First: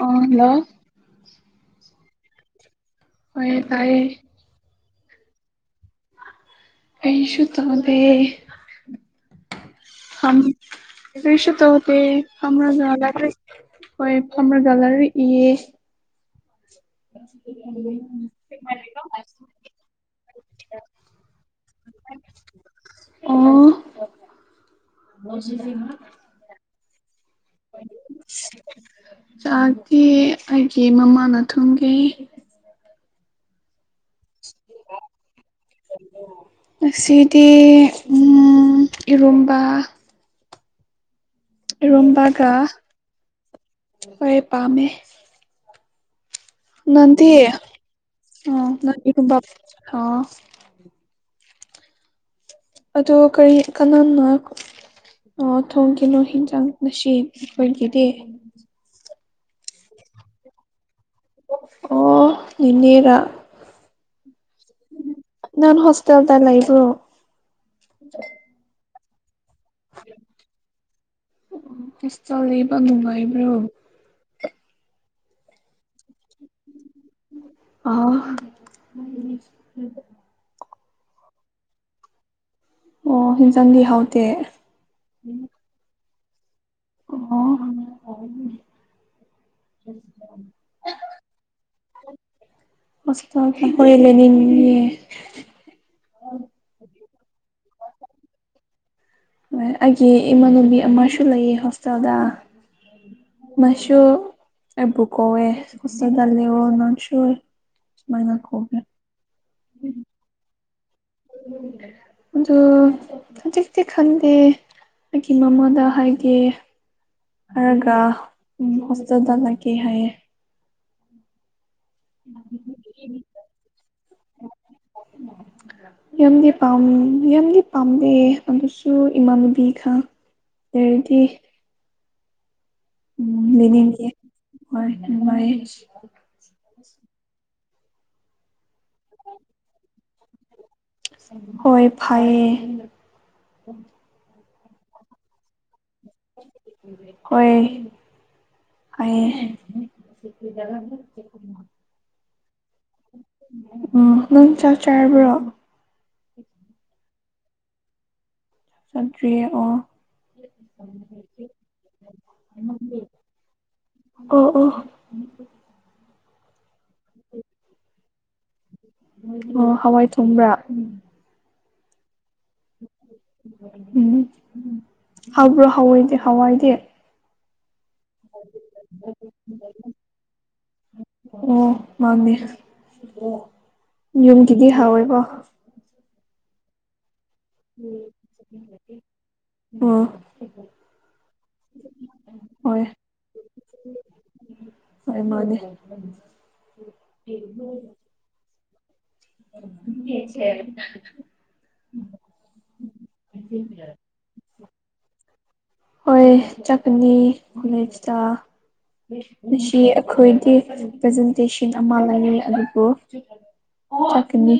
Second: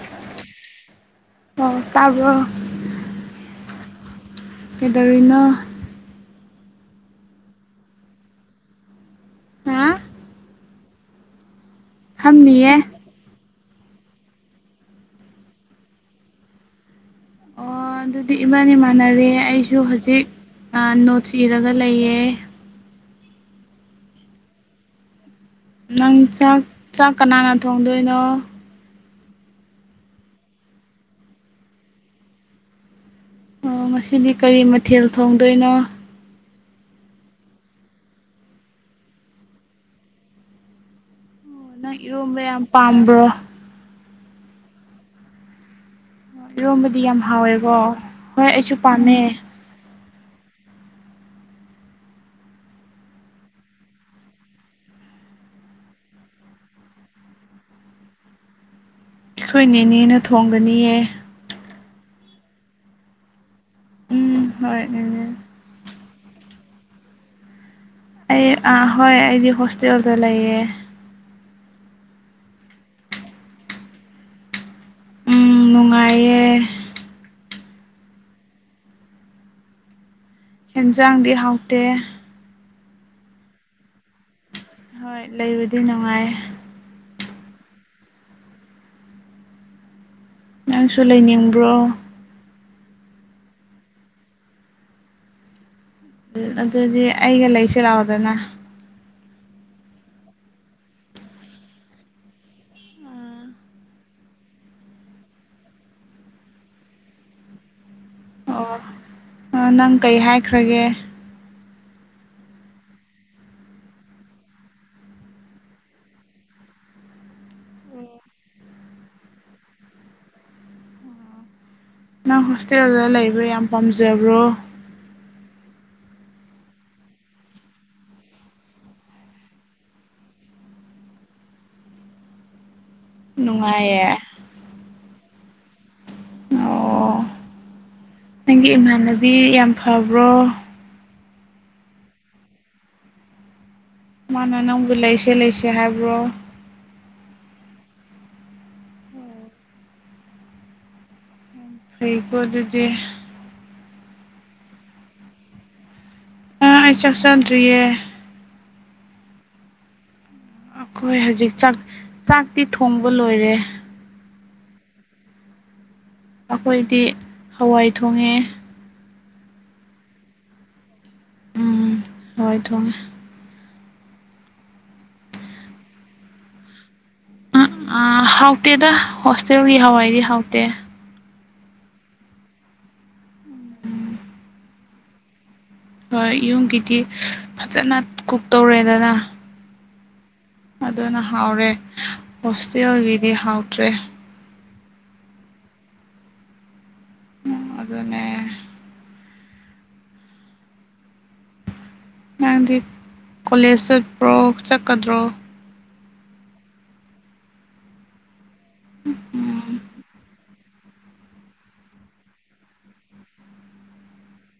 ꯑꯣ ꯍꯜꯂꯣ ꯑꯣ ꯇꯥꯕ꯭ꯔꯣ ꯇꯥꯏꯌꯦ ꯇꯥꯏꯌꯦ ꯀꯩꯗꯧꯔꯤꯅꯣ ꯀꯔꯤꯁꯨ ꯇꯧꯗꯦ ꯍꯥ ꯐꯝ ꯀꯔꯤꯁꯨ ꯇꯧꯗꯦ ꯐꯝꯃꯤꯌꯦ ꯐꯝꯔꯒ ꯂꯥꯏ ꯍꯣꯏ ꯐꯝꯔꯒ ꯂꯥꯏꯔꯤꯛ ꯏꯌꯦ ꯑꯣ ꯑꯗꯨꯗꯤ ꯏꯕꯥꯟꯅꯤ ꯃꯥꯟꯅꯔꯦ ꯑꯩꯁꯨ ꯍꯨꯖꯤꯛ ꯑ ꯅꯣꯠꯁ ꯏꯔꯒ ꯂꯩꯌꯦ ꯑꯣ ꯅꯪ ꯆꯥꯛ ꯆꯥꯛ ꯀꯅꯥꯅ ꯊꯣꯡꯗꯣꯏꯅꯣ ꯆꯥꯛꯇꯤ ꯑꯩꯒꯤ ꯃꯃꯥꯅ ꯊꯣꯡꯒꯤ ꯑꯣ ꯉꯁꯤꯗꯤ ꯀꯔꯤ ꯃꯊꯦꯜ ꯊꯣꯡꯗꯣꯏꯅꯣ ꯉꯁꯤꯗꯤ ꯎꯝ ꯏꯔꯣꯝꯕ ꯑꯣ ꯅꯪ ꯏꯔꯣꯝꯕ ꯏꯔꯣꯝꯕꯒ ꯌꯥꯝ ꯄꯥꯝꯕ꯭ꯔꯣ ꯍꯣꯏ ꯄꯥꯝꯃꯦ ꯏꯔꯣꯝꯕꯗꯤ ꯌꯥꯝ ꯅꯡꯗꯤ ꯍꯥꯎꯋꯦꯀꯣ ꯍꯣꯏ ꯑꯣ ꯑꯩꯁꯨ ꯅꯪ ꯄꯥꯝꯃꯦ ꯏꯔꯨꯝꯕ ꯑꯣ ꯑꯗꯣ ꯀꯔꯤ ꯀꯅꯥꯅꯣ ꯑꯣ ꯊꯣꯡꯈꯤꯅꯨ ꯍꯤꯟꯖꯥꯡ ꯉꯁꯤ ꯑꯩꯈꯣꯏꯒꯤꯗꯤ ꯑꯩꯈꯣꯏ ꯅꯦꯅꯦꯅ ꯊꯣꯡꯒꯅꯤꯌꯦ ꯑꯣ ꯅꯦꯅꯦꯔꯥ ꯎꯝ ꯍꯣꯏ ꯅꯦꯅꯦ ꯅꯪ ꯍꯣꯁꯇꯦꯜꯗ ꯂꯩꯕ꯭ꯔꯣ ꯑꯩ ꯑ ꯍꯣꯏ ꯑꯩꯗꯤ ꯍꯣꯁꯇꯦꯜꯗ ꯂꯩꯌꯦ ꯍꯣꯁꯇꯦꯜ ꯂꯩꯕ ꯅꯨꯡꯉꯥꯏꯕ꯭ꯔꯣ ꯎꯝ ꯅꯨꯡꯉꯥꯏꯌꯦ ꯑ ꯑꯦꯟꯖꯥꯡꯗꯤ ꯍꯥꯎꯇꯦ ꯑꯣ ꯍꯤꯟꯖꯥꯡꯗꯤ ꯍꯥꯎꯇꯦ ꯍꯣꯏ ꯂꯩꯕꯗꯤ ꯅꯨꯡꯉꯥꯏ ꯑꯣ ꯅꯪꯁꯨ ꯂꯩꯅꯤꯡꯕ꯭ꯔꯣ꯫ ꯑꯁ ꯍꯣꯏ ꯂꯩꯅꯤꯡꯉꯤꯅꯤꯅꯦ ꯑꯗꯨꯗꯤ ꯑꯩꯒ ꯂꯩꯁꯤ ꯂꯥꯛꯑꯣꯗꯅ꯫ ꯑꯩꯒꯤ ꯏꯃꯥꯅꯟꯅꯕꯤ ꯑꯃꯁꯨ ꯂꯩꯌꯦ ꯍꯣꯁꯇꯦꯜꯗ ꯃꯥꯁꯨ ꯑꯩꯕꯨ ꯀꯧꯋꯦ ꯑꯁꯤꯗ ꯂꯩꯌꯣ ꯅꯪꯁꯨ ꯃꯥꯏꯅ ꯈꯣꯒꯦ ꯑ ꯅꯪ ꯀꯩ ꯍꯥꯏꯈ꯭ꯔꯒꯦ ꯎꯝ ꯑꯗꯨ ꯍꯧꯖꯤꯛꯇꯤ ꯈꯪꯗꯦ ꯑꯩꯒꯤ ꯃꯃꯥꯗ ꯍꯥꯏꯒꯦ ꯍꯥꯏꯔꯒ ꯎ ꯍꯣꯁꯇꯦꯜꯗ ꯂꯩꯒꯦ ꯍꯥꯏꯌꯦ ꯅꯪ ꯍꯣꯁꯇꯦꯜꯗ ꯂꯩꯕ ꯌꯥꯝ ꯄꯥꯝꯖꯕ꯭ꯔꯣ [inaudible] ꯌꯥꯝꯗꯤ ꯄꯝ ꯌꯥꯝꯗꯤ ꯄꯥꯝꯗꯦ ꯑꯗꯨꯁꯨ ꯏꯃꯥꯟꯅꯨꯕꯤ ꯈꯥ ꯑꯗꯨꯔꯗꯤ ꯂꯩꯅꯤꯡꯢ ꯅꯨꯡꯉꯥꯏꯌꯦ ꯍꯣꯏ ꯅꯨꯡꯉꯥꯏꯌꯦ ꯑꯣ ꯅꯪꯒꯤ ꯏꯃꯥꯟꯅꯕꯤ ꯌꯥꯝ ꯐꯕ꯭ꯔꯣ ꯍꯣꯏ ꯐꯩꯌꯦ ꯃꯥꯅ ꯅꯪꯕꯨ ꯂꯩꯁ ꯂꯩꯁꯦ ꯍꯥꯏꯕ꯭ꯔꯣ ꯍꯣꯏ ꯐꯩꯌꯦ ꯐꯩꯀꯣ ꯑꯗꯨꯗꯤ ꯎꯝ ꯅꯪ ꯆꯥꯛ ꯆꯥꯔꯕ꯭ꯔꯣ ꯑꯥ ꯑꯩ ꯆꯥꯛ ꯆꯗ꯭ꯔꯤꯌꯦ ꯆꯥꯗ꯭ꯔꯤꯌꯦ ꯑꯣ ꯑꯩꯈꯣꯏ ꯍꯧꯖꯤꯛ ꯆꯥꯛ ꯆꯥꯛꯇꯤ ꯊꯣꯡꯕ ꯂꯣꯏꯔꯦ ꯑꯣ ꯑꯣ ꯎ ꯑꯩꯈꯣꯏꯗꯤ ꯍꯋꯥꯏ ꯊꯣꯡꯉꯦ ꯑꯣ ꯍꯋꯥꯏ ꯊꯣꯡꯕ꯭ꯔꯥ ꯎꯝ ꯎꯝ ꯍꯣꯏ ꯊꯣꯡꯉꯦ ꯎꯝ ꯍꯥꯎꯕ꯭ꯔꯣ ꯍꯋꯥꯏꯗꯦ ꯍꯋꯥꯏꯗꯤ ꯎ ꯑ ꯍꯥꯎꯇꯦꯗ ꯍꯣꯁꯇꯦꯜꯒꯤ ꯍꯋꯥꯏꯗꯤ ꯍꯥꯎꯇꯦ ꯑꯣ ꯃꯥꯥꯟꯅꯦ ꯌꯨꯝꯒꯤꯗꯤ ꯍꯥꯎꯋꯦꯕꯣ ꯍꯣꯏ ꯌꯨꯝꯒꯤꯗꯤ ꯐꯖꯅ ꯀꯨꯛ ꯇꯧꯔꯦꯗꯅ ꯑꯣ ꯑꯗꯨꯅ ꯍꯥꯎꯔꯦ ꯍꯣꯏ ꯍꯣꯁꯇꯦꯜꯒꯤꯗꯤ ꯍꯥꯎꯇ꯭ꯔꯦ ꯍꯣꯏ ꯃꯅꯦ ꯎ ꯑꯗꯨꯅꯦ [inaudible] ꯅꯪꯗꯤ ꯀꯣꯂꯦꯖ ꯆꯠꯄ꯭ꯔꯣ ꯆꯠꯀꯗ꯭ꯔꯣ ꯍꯣꯏ ꯆꯠꯀꯅꯤ ꯀꯣꯂꯦꯖꯇ ꯉꯁꯤ ꯑꯩꯈꯣꯏꯗꯤ ꯄ꯭ꯔꯖꯦꯟꯇꯦꯁꯟ ꯑꯃ ꯂꯩꯌꯦ ꯑꯗꯨꯕꯨ ꯑꯣ ꯆꯠꯀꯅꯤ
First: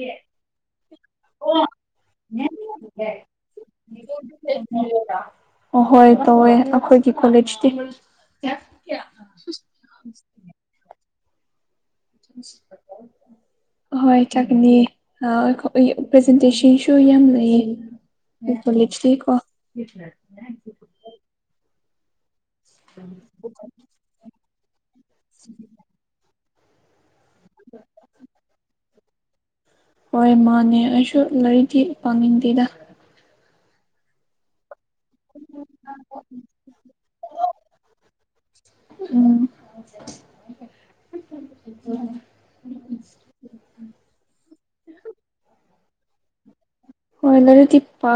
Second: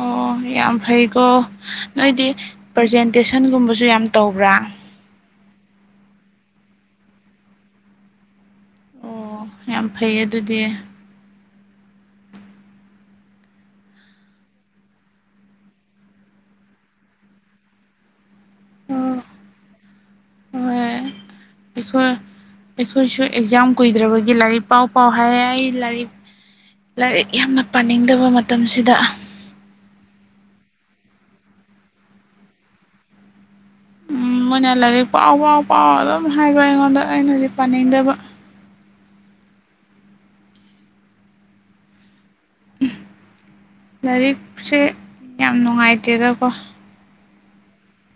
ꯑꯣ ꯌꯥꯝ ꯐꯩ ꯁꯣ ꯅꯣꯏꯗꯤ ꯄ꯭ꯔꯖꯦꯟꯇꯦꯁꯟꯒꯨꯝꯕꯁꯨ ꯌꯥꯝ ꯇꯧꯕ꯭ꯔꯥ ꯑꯥꯍꯣꯏ ꯇꯧꯋꯦ ꯑꯩꯈꯣꯏꯒꯤ ꯀꯣꯂꯦꯖꯇꯤ꯫ ꯑꯣ ꯌꯥꯝ ꯐꯩꯌꯦ ꯑꯗꯨꯗꯤ [inaudible] ꯍꯣꯏ ꯆꯠꯒꯅꯤ ꯑ ꯄ꯭ꯔꯖꯦꯟꯇꯦꯁꯟꯁꯨ ꯌꯥꯝ ꯂꯩꯌꯦ꯫ ꯍꯣꯢ ꯑꯣ ꯀꯣꯂꯦꯖꯇꯤꯀꯣ꯫ ꯍꯣꯏ ꯑꯩꯈꯣꯏ ꯑꯩꯈꯣꯏꯁꯨ ꯑꯦꯛꯖꯥꯝ ꯀꯨꯏꯗ꯭ꯔꯕꯒꯤ ꯂꯥꯏꯔꯤꯛ ꯄꯥꯎ ꯄꯥꯎ ꯍꯥꯏ ꯑꯩ ꯂꯥꯏꯔꯤꯛ ꯂꯥꯏꯔꯤꯛ ꯌꯥꯝꯅ ꯄꯥꯅꯤꯡꯗꯕ ꯃꯇꯝꯁꯤꯗ ꯍꯣꯏ ꯃꯥꯅꯦ ꯑꯩꯁꯨ ꯂꯩꯥꯏꯔꯤꯛꯗꯤ ꯄꯥꯅꯤꯡꯗꯦꯗ ꯃꯣꯏꯅ ꯂꯥꯏꯔꯤꯛ ꯄꯥꯎ ꯄꯥꯎ ꯄꯥꯎ ꯑꯗꯨꯝ ꯍꯥꯏꯕ ꯑꯩꯉꯣꯟꯗ ꯑꯩꯅꯗꯤ ꯄꯥꯅꯤꯡꯗꯕ ꯎꯝ꯫ ꯂꯥꯏꯔꯤꯛꯁꯦ ꯌꯥꯝ ꯅꯨꯡꯉꯥꯏꯇꯦꯗꯀꯣ ꯍꫭꯏ ꯂꯥꯏꯔꯤꯛꯇꯤ ꯄꯥ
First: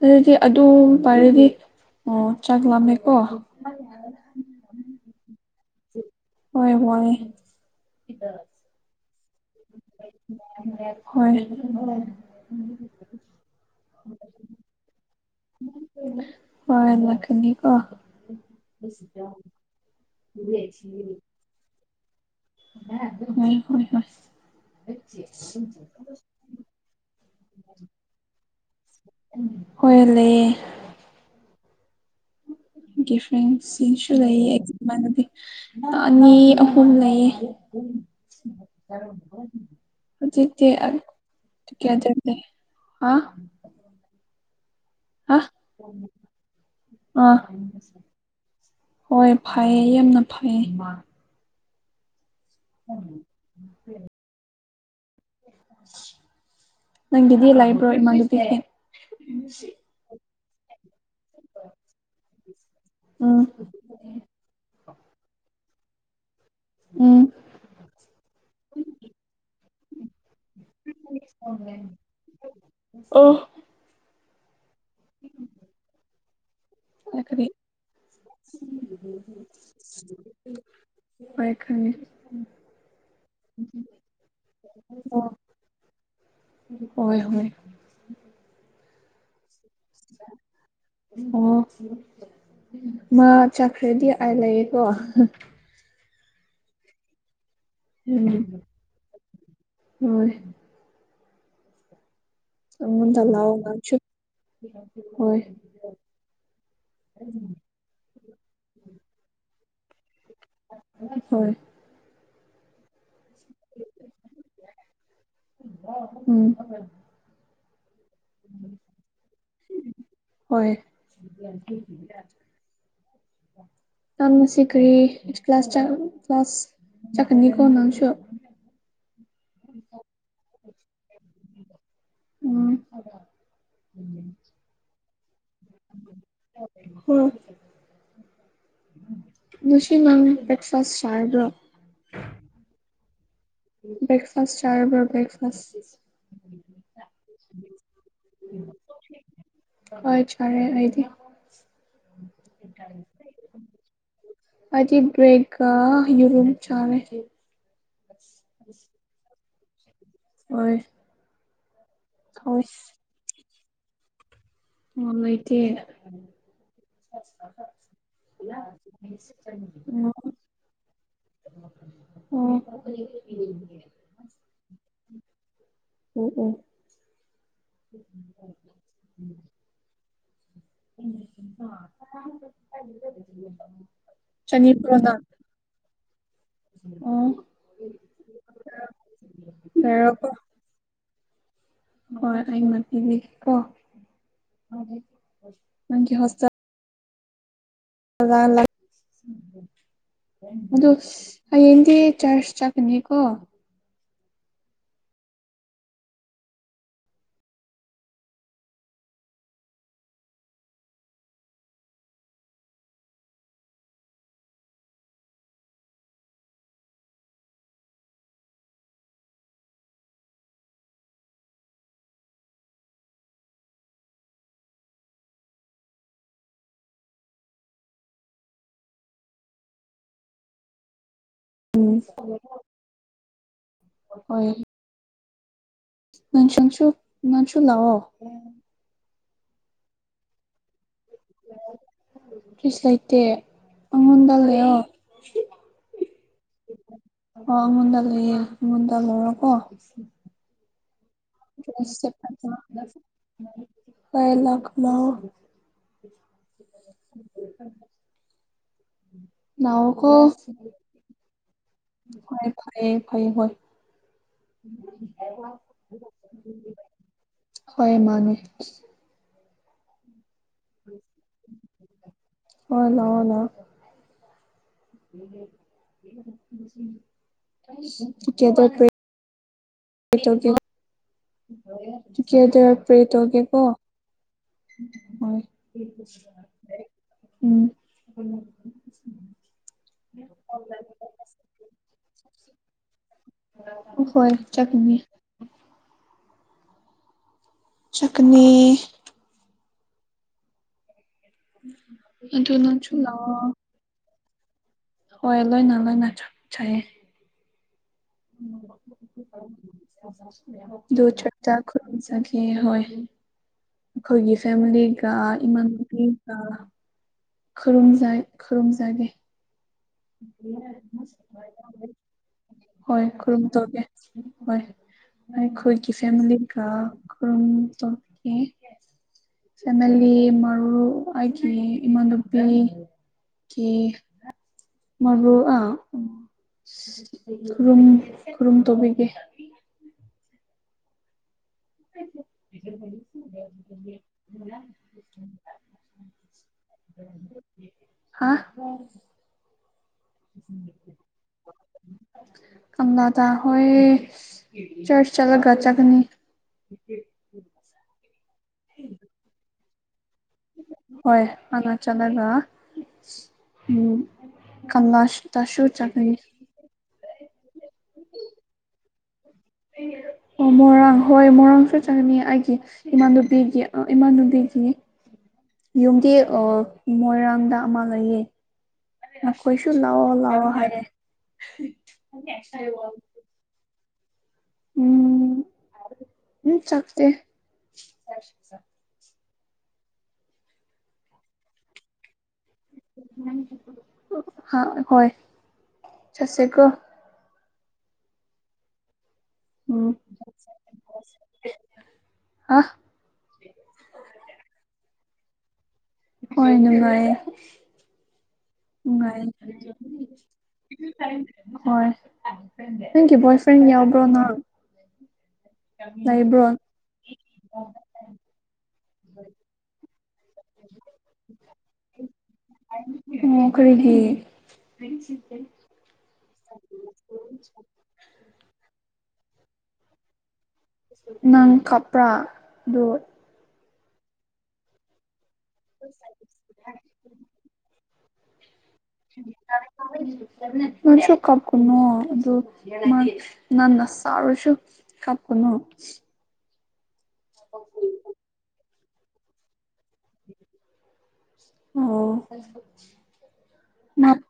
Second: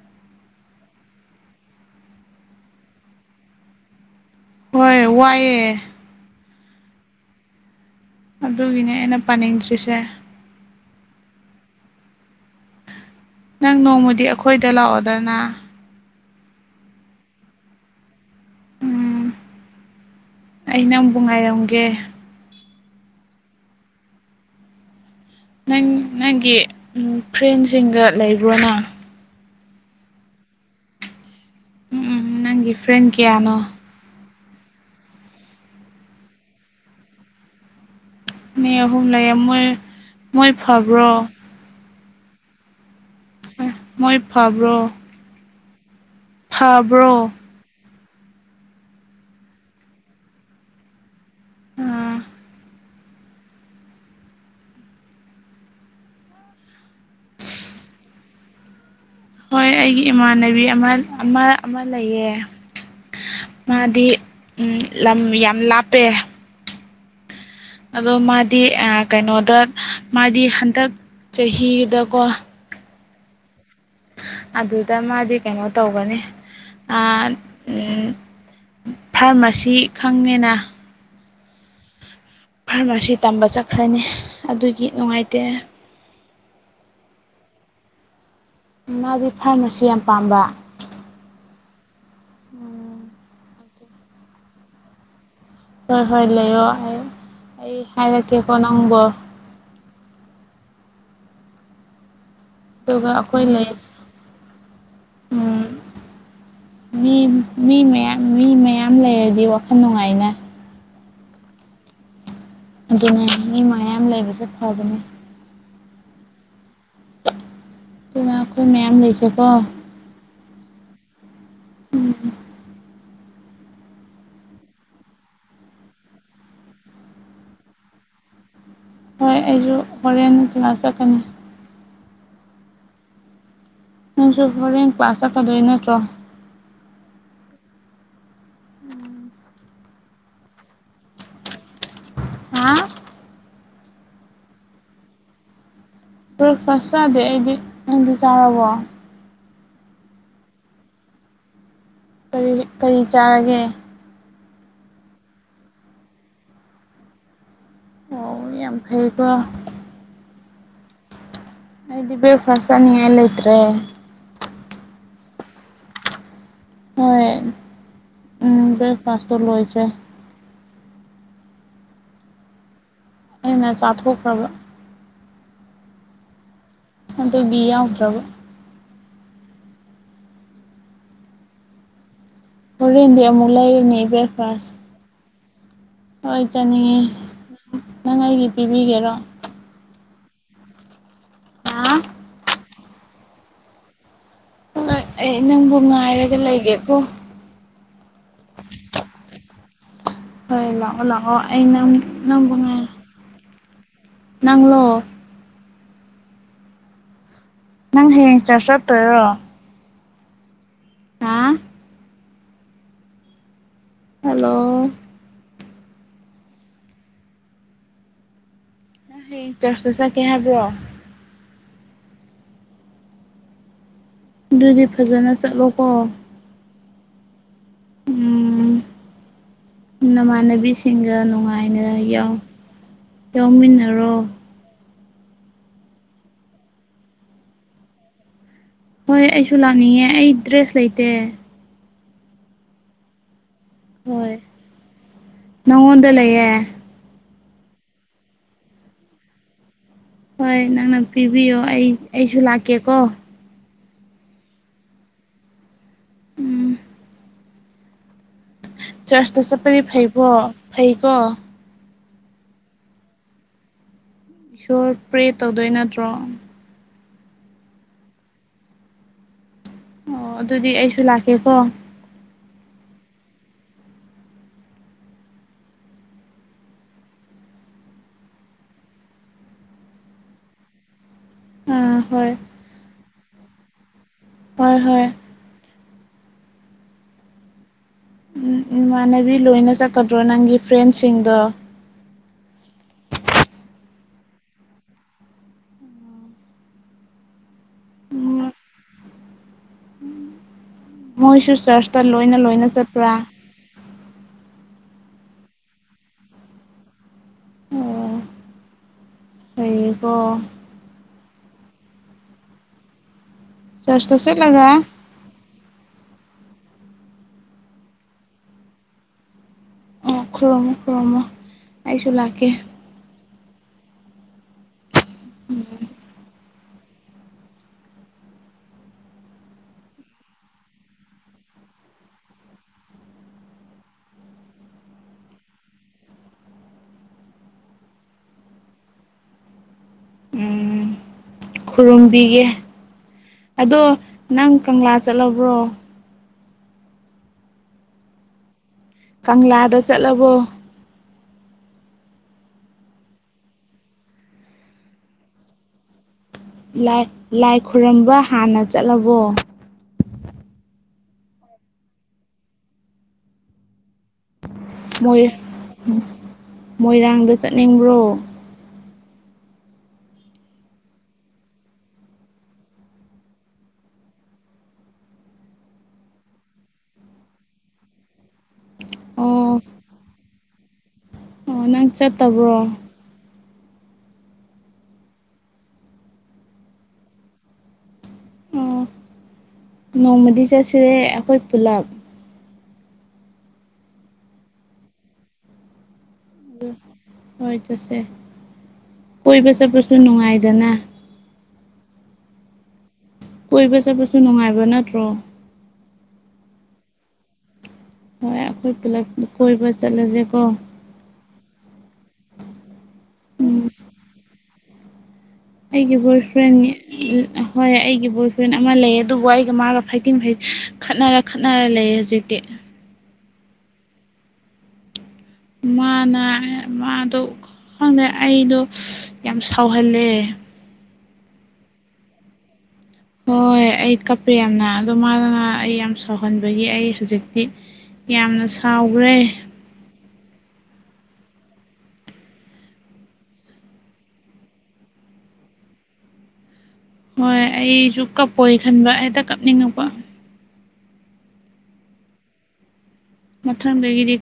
ꯂꯥꯏꯔꯤꯛꯇꯤ ꯑꯗꯨꯝ ꯄꯔꯗꯤ ꯑꯣ ꯆꯥꯛ ꯂꯥꯝꯃꯦꯀꯣ ꯍꯣꯏ ꯋꯥꯏꯑꯦ ꯍꯣꯏ ꯋꯥꯏꯑꯦ ꯑꯗꯨꯒꯤꯅꯦ ꯑꯩꯅ ꯄꯥꯅꯤꯡꯗ꯭ꯔꯤꯁꯦ ꯍꯣꯏ ꯅꯪ ꯅꯣꯡꯃꯗꯤ ꯑꯩꯈꯣꯏꯗ ꯂꯥꯛꯑꯣꯗꯅ ꯍꯣꯏ ꯂꯥꯛꯀꯥꯅꯤ ꯀꯣ ꯎꯝ ꯑꯩ ꯅꯪꯕꯨ [inaudible] ꯉꯥꯏꯔꯝꯒꯦ [unintelligible] ꯍꫭꯏ ꯍꯣꯏ ꯍꯣꯏ ꯅꯪ ꯅꯪꯒꯤ ꯐ꯭ꯔꯦꯟꯁꯤꯡꯒ ꯂꯩꯕ꯭ꯔꯣꯅꯥ ꯍꯣꯏ ꯂꯩꯌꯦ ꯎꯝ ꯎꯝ ꯅꯪꯒꯤ ꯐ꯭ꯔꯦꯟ ꯒꯤ ꯀꯌꯥꯅꯣ ꯐ꯭ꯔꯦꯟꯁ [unintelligible] ꯁꯨ ꯂꯩꯌꯦ ꯏꯃꯥꯟꯅꯕꯤ ꯑꯅꯤ ꯑꯍꯨꯝ ꯂꯩꯌꯦ ꯑꯅꯤ ꯑꯍꯨꯝ ꯂꯩꯌꯦ ꯃꯣꯏ ꯃꯣꯏ ꯍꯧꯖꯤꯛꯇꯤ ꯑ ꯐꯕ꯭ꯔꯣ ꯇꯨꯒꯦꯗꯔꯅꯦ ꯑꯥ ꯃꯣꯏ ꯐꯕ꯭ꯔꯣ ꯍꯥ ꯐꯕ꯭ꯔꯣ ꯑꯥ ꯍꯣꯏ ꯐꯩꯌꯦ ꯌꯥꯝꯅ ꯐꯩꯌꯦ ꯑꯥ [inaudible] ꯅꯪꯒꯤꯗꯤ ꯂꯩꯕ꯭ꯔꯣ ꯏꯃꯥꯟꯅꯕꯤꯁꯤꯡ ꯍꯣꯏ ꯑꯩꯒꯤ ꯏꯃꯥꯟꯅꯕꯤ ꯑꯃ ꯑꯃ ꯑꯃ ꯂꯩꯌꯦ ꯎꯝ ꯃꯥꯗꯤ ꯎꯝ ꯂꯝ ꯌꯥꯝ ꯂꯥꯞꯄꯦ ꯎꯝ‌꯫ ꯑꯗꯣ ꯃꯥꯗꯤ ꯀꯩꯅꯣꯗ ꯃꯥꯗꯤ ꯍꯟꯗꯛ ꯆꯍꯤꯗꯀꯣ ꯑꯣ ꯑꯗꯨꯗ ꯃꯥꯗꯤ ꯀꯩꯅꯣ ꯇꯧꯒꯅꯤ ꯑꯥ ꯀꯔꯤ ꯐꯥꯔꯃꯥꯁꯤ ꯈꯪꯉꯦꯅ ꯍꯣꯏ ꯈꯪꯉꯦ ꯎꯝ ꯐꯥꯔꯃꯥꯁꯤ ꯇꯝꯕ ꯆꯠꯈ꯭ꯔꯅꯤ ꯑꯗꯨꯒꯤ ꯅꯨꯡꯉꯥꯏꯇꯦ ꯑꫭꯏ ꯍꯣꯏ ꯃꯥꯗꯤ ꯐꯥꯔꯃꯥꯁꯤ ꯌꯥꯝ ꯄꯥꯝꯕ ꯑꯣ ꯃꯥ ꯆꯠꯈ꯭ꯔꯗꯤ ꯑꯩ ꯂꯩꯌꯦꯀꯣ ꯍꯣꯏ ꯍꯣꯏ ꯂꯩꯔꯣ ꯑꯩ ꯑꯩ ꯎꯝ ꯍꯥꯏꯔꯛꯀꯦꯀꯣ ꯅꯪꯕꯣ ꯍꯣꯏ ꯑꯗꯨꯒ ꯑꯩꯉꫭꯟꯗ ꯑꯩꯈꯣꯏ ꯂꯥꯎ ꯂꯩ ꯉꯥꯡꯁꯤꯟ ꯍꯣꯏ ꯃꯤ ꯃꯤ ꯃꯌꯥꯝ ꯃꯤ ꯃꯌꯥꯝ ꯂꯩꯔꯗꯤ ꯋꯥꯈꯜ ꯅꯨꯡꯉꯥꯏꯅ ꯍꯣꯏ ꯑꯗꯨꯅꯦ ꯃꯤ ꯃꯌꯥꯝ ꯂꯩꯕꯁꯦ ꯐꯕꯅꯦ ꯎꯝ ꯄꯨꯟꯅ ꯑꯩꯈꯣꯏ ꯃꯌꯥꯝ ꯂꯩꯁꯦꯀꯣ ꯍꯣꯏ ꯅꯪ ꯉꯁꯤ ꯀꯔꯤ ꯀ꯭ꯂꯥꯁ ꯀ꯭ꯂꯥꯁ ꯆꯥꯛꯀꯅꯤꯀꯣ ꯅꯪꯁꯨ ꯍꯣꯏ ꯑꯩꯁꯨ ꯍꯣꯔꯦꯟ ꯀ꯭ꯂꯥꯁ ꯆꯠꯀꯅꯤ ꯎꯝ ꯅꯪꯁꯨ ꯍꯣꯔꯦꯟ ꯀ꯭ꯂꯥꯁ ꯆꯠꯀꯗꯣꯏ ꯅꯠꯇ꯭ꯔꯣ ꯍꯣꯢ ꯅꯨꯡꯁꯤ ꯃꯪ [inaudible] ꯭ꯔꯦꯛꯐꯥꯥꯁ ꯁꯔꯗ꯭ꯔꯣ ꯍꯥ ꯕ꯭ꯔꯦꯛꯐꯥꯁ ꯆꯥꯔꯕꯣ ꯕ꯭ꯔꯦꯛꯐꯥꯁ ꯕ꯭ꯔꯦꯛꯐꯥꯁ ꯆꯥꯗꯦ ꯑꯩꯗꯤ ꯅꯪꯗꯤ ꯆꯥꯔꯕꯣ ꯍꯣꯏ ꯆꯥꯔꯦ ꯑꯩꯗꯤ ꯀꯔꯤ ꯀꯔꯤ ꯆꯥꯔꯒꯦ ꯑꯩꯗꯤ ꯕꯔꯦꯛ ꯒ ꯌꯦꯔꯨꯝ ꯆꯥꯔꯦ ꯑꯣ ꯌꯥꯝ ꯐꯩꯀꯣ ꯍꯣꯏ ꯑꯩꯗꯤ ꯍꯥꯎꯋꯦ ꯕ꯭ꯔꯦꯛꯐꯥꯁ ꯆꯥꯅꯤꯡꯉꯥꯏ ꯂꯩꯇ꯭ꯔꯦ ꯅꯨꯡꯉꯥꯏꯇꯦ ꯍꯣꯏ ꯎꯝ ꯎꯝ ꯕ꯭ꯔꯦꯛꯐꯥꯁꯇꯣ ꯂꯣꯏꯈ꯭ꯔꯦ [inaudible] ꯑꯣ ꯑꯩꯅ ꯆꯥꯊꯣꯛꯈ꯭ꯔꯕ ꯑꯣ ꯑꯣ ꯑꯗꯨꯒꯤ ꯌꯥꯎꯗ꯭ꯔꯕ ꯍꯣꯔꯦꯟꯗꯤ ꯑꯃꯨꯛ ꯂꯩꯔꯅꯤ ꯕ꯭ꯔꯦꯛꯐꯥꯁ ꯆꯥꯅꯤꯡꯕꯔꯣ ꯅꯪ ꯍꯣꯏ ꯆꯥꯅꯤꯡꯉꯤ ꯅꯪ ꯑꯩꯒꯤ ꯄꯤꯕꯤꯒꯦꯔꯣ ꯌꯥꯣ [inaudible] ꯍꯥꯥ ꯍꯣꯢ ꯑꯩꯅ ꯄꯤꯕꯤꯒꯦꯒꯣ ꯍꯣꯏ ꯑꯩ ꯅꯪꯕꯨ ꯅꯪꯒꯤ ꯉꯥꯏꯔꯒ ꯍꯣꯁꯇꯦꯜꯗ ꯂꯩꯒꯦꯀꯣ ꯍꯣꯏ ꯑꯗꯨ ꯂꯥꯛꯑꯣ ꯂꯥꯛꯑꯣ ꯑꯩ ꯅꯪ ꯍꯌꯦꯡꯗꯤ ꯆꯥ꯭ꯔꯆ ꯅꯪꯕꯨ ꯉꯥꯏꯔꯦ ꯆꯠꯀꯅꯤꯀꯣ ꯒꯣ ꯅꯪꯂꯣ ꯅꯪ ꯍꯌꯦꯡ ꯆ꯭ꯥꯁꯆ ꯆꯠꯇꯣꯢꯔꯣ ꯍꯥ ꯍꯜꯂꯣ ꯅꯪ ꯍꯌꯦꯡ ꯆꯥ꯭ꯔꯆꯇ ꯆꯠꯀꯦ ꯍꯥꯏꯕ꯭ꯔꯣ ꯑꯗꯨꯗꯤ ꯐꯖꯅ ꯆꯠꯂꯣꯀꯣ ꯎꯝ ꯅꯃꯥꯟꯅꯕꯤꯁꯤꯡꯒ ꯅꯨꯡꯉꯥꯢꯅ ꯎꯝ ꯉꯥꯏꯅ ꯌꯥꯎꯃꯤꯟꯅꯔꯣ ꯅꯪꯁꯨ ꯅꯪꯁꯨ ꯂꯥꯛꯑꯣ ꯍꯣꯏ ꯑꯩꯁꯨ ꯂꯥꯛꯅꯤꯡꯉꯦ ꯑꯩ ꯗ꯭ꯔꯦꯁ ꯂꯩꯇꯦ ꯗ꯭ꯔꯦꯁ ꯂꯩꯇꯦ ꯑꯪꯉꯣꯟꯗ ꯍꯣꯏ ꯂꯩꯑꯣ ꯅꯪꯉꯣꯟꯗ ꯂꯩꯌꯦ ꯑꯣꯉꯟꯗ ꯂꯩꯌꯦ ꯑꯩꯉꯟꯗ ꯂꯧꯔꯣꯀꯣ ꯍꯣꯏ ꯅꯪꯅ ꯄꯤꯕꯤꯌꯣ ꯑꯩ ꯑꯩꯁꯨ ꯂꯥꯛꯀꯦꯀꯣ ꯍꯣꯢ ꯂꯥꯛꯑꯣ ꯎꯝ꯫ [inaudible] ꯫ ꯆꯔꯨꯆꯇꯥ ꯆꯄꯗꯤ ꯐꯩꯕ ꯐꯩꯒꯣ꯫ ꯍꯣꯏ ꯐꯌꯦ ꯐꯌꯦ ꯍꯣꯏ꯫ ꯏꯁꯣꯔ ꯄ꯭ꯔꯦ ꯇꯧꯗꯣꯏ ꯅꯠꯇ꯭ꯔꯣ ꯍꯣꯏ ꯃꯥꯅꯦ꯫ ꯑꯣ ꯑꯗꯨꯗꯤ ꯑꯩꯁꯨ ꯂꯥꯛꯀꯦꯀꯣ꯫ ꯍꯣꯏ ꯂꯛꯑꯣ꫰ ꯀꯗ [inaudible] ꯫ ꯑꯥ ꯍꯣꯏ ꯀꯗꯔ ꯄ꯭ꯔꯦꯇꯣꯒꯦꯀꯣ꯫ ꯍꯣꯏ ꯎꯨꯝ꯫ ꯎꯝ ꯏꯃꯥꯟꯅꯕꯤ ꯂꯣꯏꯅ ꯆꯠꯀꯗ꯭ꯔꯣ ꯅꯪꯒꯤ ꯐ꯭ꯔꯦꯟꯁꯤꯡꯗꯣ꯫ ꯍꯣꯏ ꯆꯠꯀꯅꯤ꯫ ꯎꯝ ꯆꯠꯀꯅꯤ꯫ ꯃꯣꯏꯁꯨ ꯆꯔꯆꯇ ꯂꯣꯏꯅ ꯑꯗꯨ ꯂꯣꯏꯅ ꯅꯪꯁꯨ ꯆꯠꯄ꯭ꯔꯥ꯫ ꯂꯥꯛꯑꯣ ꯍꯣꯏ ꯂꯣꯏꯅ ꯂꯣꯏꯅ ꯆꯠꯆꯌꯦ꯫ ꯑꯣ ꯐꯩꯌꯦꯀꯣ ꯗꯣ ꯆꯔ ꯆ ꯈꯨ ꯆꯠꯅꯤ ꯍꯣꯏ꯫ ꯆꯔꯆꯇ ꯑꯩꯈꯣꯏꯒꯤ ꯆꯠꯂꯒ ꯐꯦꯃꯤꯂꯤꯒ ꯏꯃꯥꯟꯅꯄꯤꯒ ꯈꯨꯔꯨꯝꯖꯩ ꯈꯨꯔꯨꯝꯖꯒꯦ ꯑꯣ ꯈꯨꯔꯨꯝꯃꯣ ꯈꯨꯔꯨꯝꯃꯣ ꯑꯩꯁꯨ ꯂꯥꯛꯀꯦ ꯍꯣꯏ ꯈꯨꯔꯨꯝ ꯇꯧꯒꯦ ꯍꯣꯏ ꯑꯩꯈꯣꯏꯒꯤ ꯐꯦꯃꯤꯂꯤ ꯀ ꯈꯨꯨꯔꯨꯝꯊꯣꯛꯀꯦ ꯐꯦꯃꯤꯂꯤ ꯃꯔꯨꯞ ꯑꯩꯒꯤ ꯏꯃꯥꯟꯅꯄꯤ ꯀꯤ ꯃꯔꯨ ꯑꯥ ꯈꯨꯔꯨꯝ ꯈꯨꯔꯨꯝ ꯇꯧꯕꯤꯒꯦ ꯎꯝ ꯈꯨꯔꯨꯝꯕꯤꯒꯦ ꯑꯗꯣ ꯅꯪ ꯀꯪꯂꯥ ꯆꯠꯂꯕ꯭ꯔꯣ ꯍꯥ ꯀꯪꯂꯥꯗ ꯆꯠꯂꯕꯣ ꯎꯨꯝ [unintelligible] ꯀꯪꯂꯥꯗ ꯍꯣꯏ ꯆ꯭ꯔꯁ ꯆꯠꯂꯒ ꯆꯒꯅꯤ ꯂꯥꯏ ꯂꯥꯏ ꯈꯨꯔꯝꯕ ꯍꯥꯟꯅ ꯆꯠꯂꯕꯣ ꯍꯣꯏ ꯍꯥꯟꯅ ꯆꯠꯒ ꯎꯝ ꯃꯣꯏ ꯀꯂꯥꯁꯇꯁꯨ ꯆꯠꯀꯅꯤ ꯃꯣꯏꯔꯥꯡꯗ ꯆꯠꯅꯤꯡꯕ꯭ꯔꯣ ꯑꯣ ꯃꯣꯏꯔꯥꯡ ꯍꯣꯏ ꯃꯣꯏꯔꯥꯡꯁꯨ ꯆꯪꯅꯤ ꯑꯩꯒꯤ ꯏꯃꯥꯟꯅꯨꯕꯤꯒꯤ ꯑꯥ ꯏꯃꯥꯟꯅꯨꯕꯤꯒꯤ ꯌꯨꯝꯗꯤ ꯑꯥ ꯃꯣꯏꯔꯥꯡꯗ ꯑꯃ ꯂꯩꯌꯦ ꯑꯣ ꯃꯈꯣꯏꯁꯨ ꯂꯥꯛꯑꯣ ꯂꯥꯛꯑꯣ ꯍꯥꯏꯔꯦ ꯑꯣ ꯅꯪ ꯆꯠꯇꯕ꯭ꯔꯣ ꯎꯝ ꯎ ꯆꯛꯇꯦ [inaudible] ꯫ ꯑꯣ ꯅꯣꯡꯃꯗꯤ ꯆꯠꯁꯦ ꯑꯩꯈꯣꯏ ꯄꯨꯜꯂꯞ꯫ ꯑ ꯍꯣꯏ ꯆꯠꯁꯦꯀꯣ꯫ ꯍꯣꯏ ꯆꯠꯁꯦ ꯀꯣꯏꯕ ꯆꯠꯄꯁꯨ ꯅꯨꯡꯉꯥꯏꯗꯅ꯫ ꯑꯥ--꯫ ꯀꯣꯏꯕ ꯆꯠꯄꯁꯨ ꯅꯨꯡꯉꯥꯏꯕ ꯅꯠꯇ꯭ꯔꯣ꯫ ꯍꯣꯏ ꯅꯨꯡꯉꯥꯏꯌꯦ꯫ ꯍꯣꯏ ꯑꯩꯈꯣꯏ ꯄꯨꯂꯞ ꯅꯨꯡꯉꯥꯏꯌꯦ ꯀꯣꯏꯕ ꯆꯠꯂꯁꯦꯀꯣ꯫ ꯍꯣꯏ ꯅꯪꯒꯤ ꯕꯣꯏ ꯐ꯭ꯔꯦꯟ ꯎꯝ ꯌꯥꯎꯕ꯭ꯔꯣ ꯅꯪ--꯫ ꯑꯩꯒꯤ ꯕꯣꯏ ꯂꯩꯕ꯭ꯔꯣ ꯑꯣ ꯐ꯭ꯔꯦꯟ ꯍꯣꯏ ꯑꯩꯒꯤ ꯕꯣꯏ ꯐ꯭ꯔꯦꯟ ꯑꯃ ꯂꯩ ꯑꯗꯨꯕꯨ ꯑꯩꯒ ꯃꯥꯒ ꯐꯩꯇꯤꯡ ꯐꯩ--꯫ ꯈꯠꯅꯔ ꯈꯠꯅꯔ ꯂꯩ ꯍꯧꯖꯤꯛꯇꯤ꯫ ꯑꯣ ꯀꯔꯤꯒꯤ ꯍꯥꯏ ꯆꯤꯇꯦ ꯃꯥꯅ ꯃꯥꯗꯣ ꯈꯪꯗꯦ ꯑꯩꯗꯣ ꯌꯥꯝ ꯁꯥꯎꯍꯜꯂꯦ ꯅꯪ ꯀꯞꯄ꯭ꯔꯥ ꯑꯗꯨ ꯍꯣꯏ ꯑꯩ ꯀꯞꯄꯦ ꯌꯥꯝꯅ ꯑꯗꯣ ꯃꯥꯗꫭ ꯅꯍꯥꯟ ꯑꯩ ꯌꯥꯝ ꯁꯥꯎꯍꯟꯕꯒꯤ ꯑꯩ ꯍꯧꯖꯤꯛꯇꯤ ꯌꯥꯝꯅ ꯁꯥꯎꯈ꯭ꯔꯦ ꯅꯪꯁꯨ ꯀꯥꯞꯀꯅꯨ ꯑꯗꯨ ꯃꯥꯁꯨ ꯅꯪꯅ ꯁꯥꯎꯔꯁꯨ ꯀꯥꯞꯀꯅꯨ ꯍꯣꯏ ꯑꯩꯁꯨ ꯀꯞꯄꫭꯏ ꯈꯟꯕ ꯍꯦꯛꯇ ꯀꯞꯅꯤꯡꯉꯛꯄ ꯑꯣ ꯃꯥ ꯃꯊꯪꯗꯒꯤꯗꯤ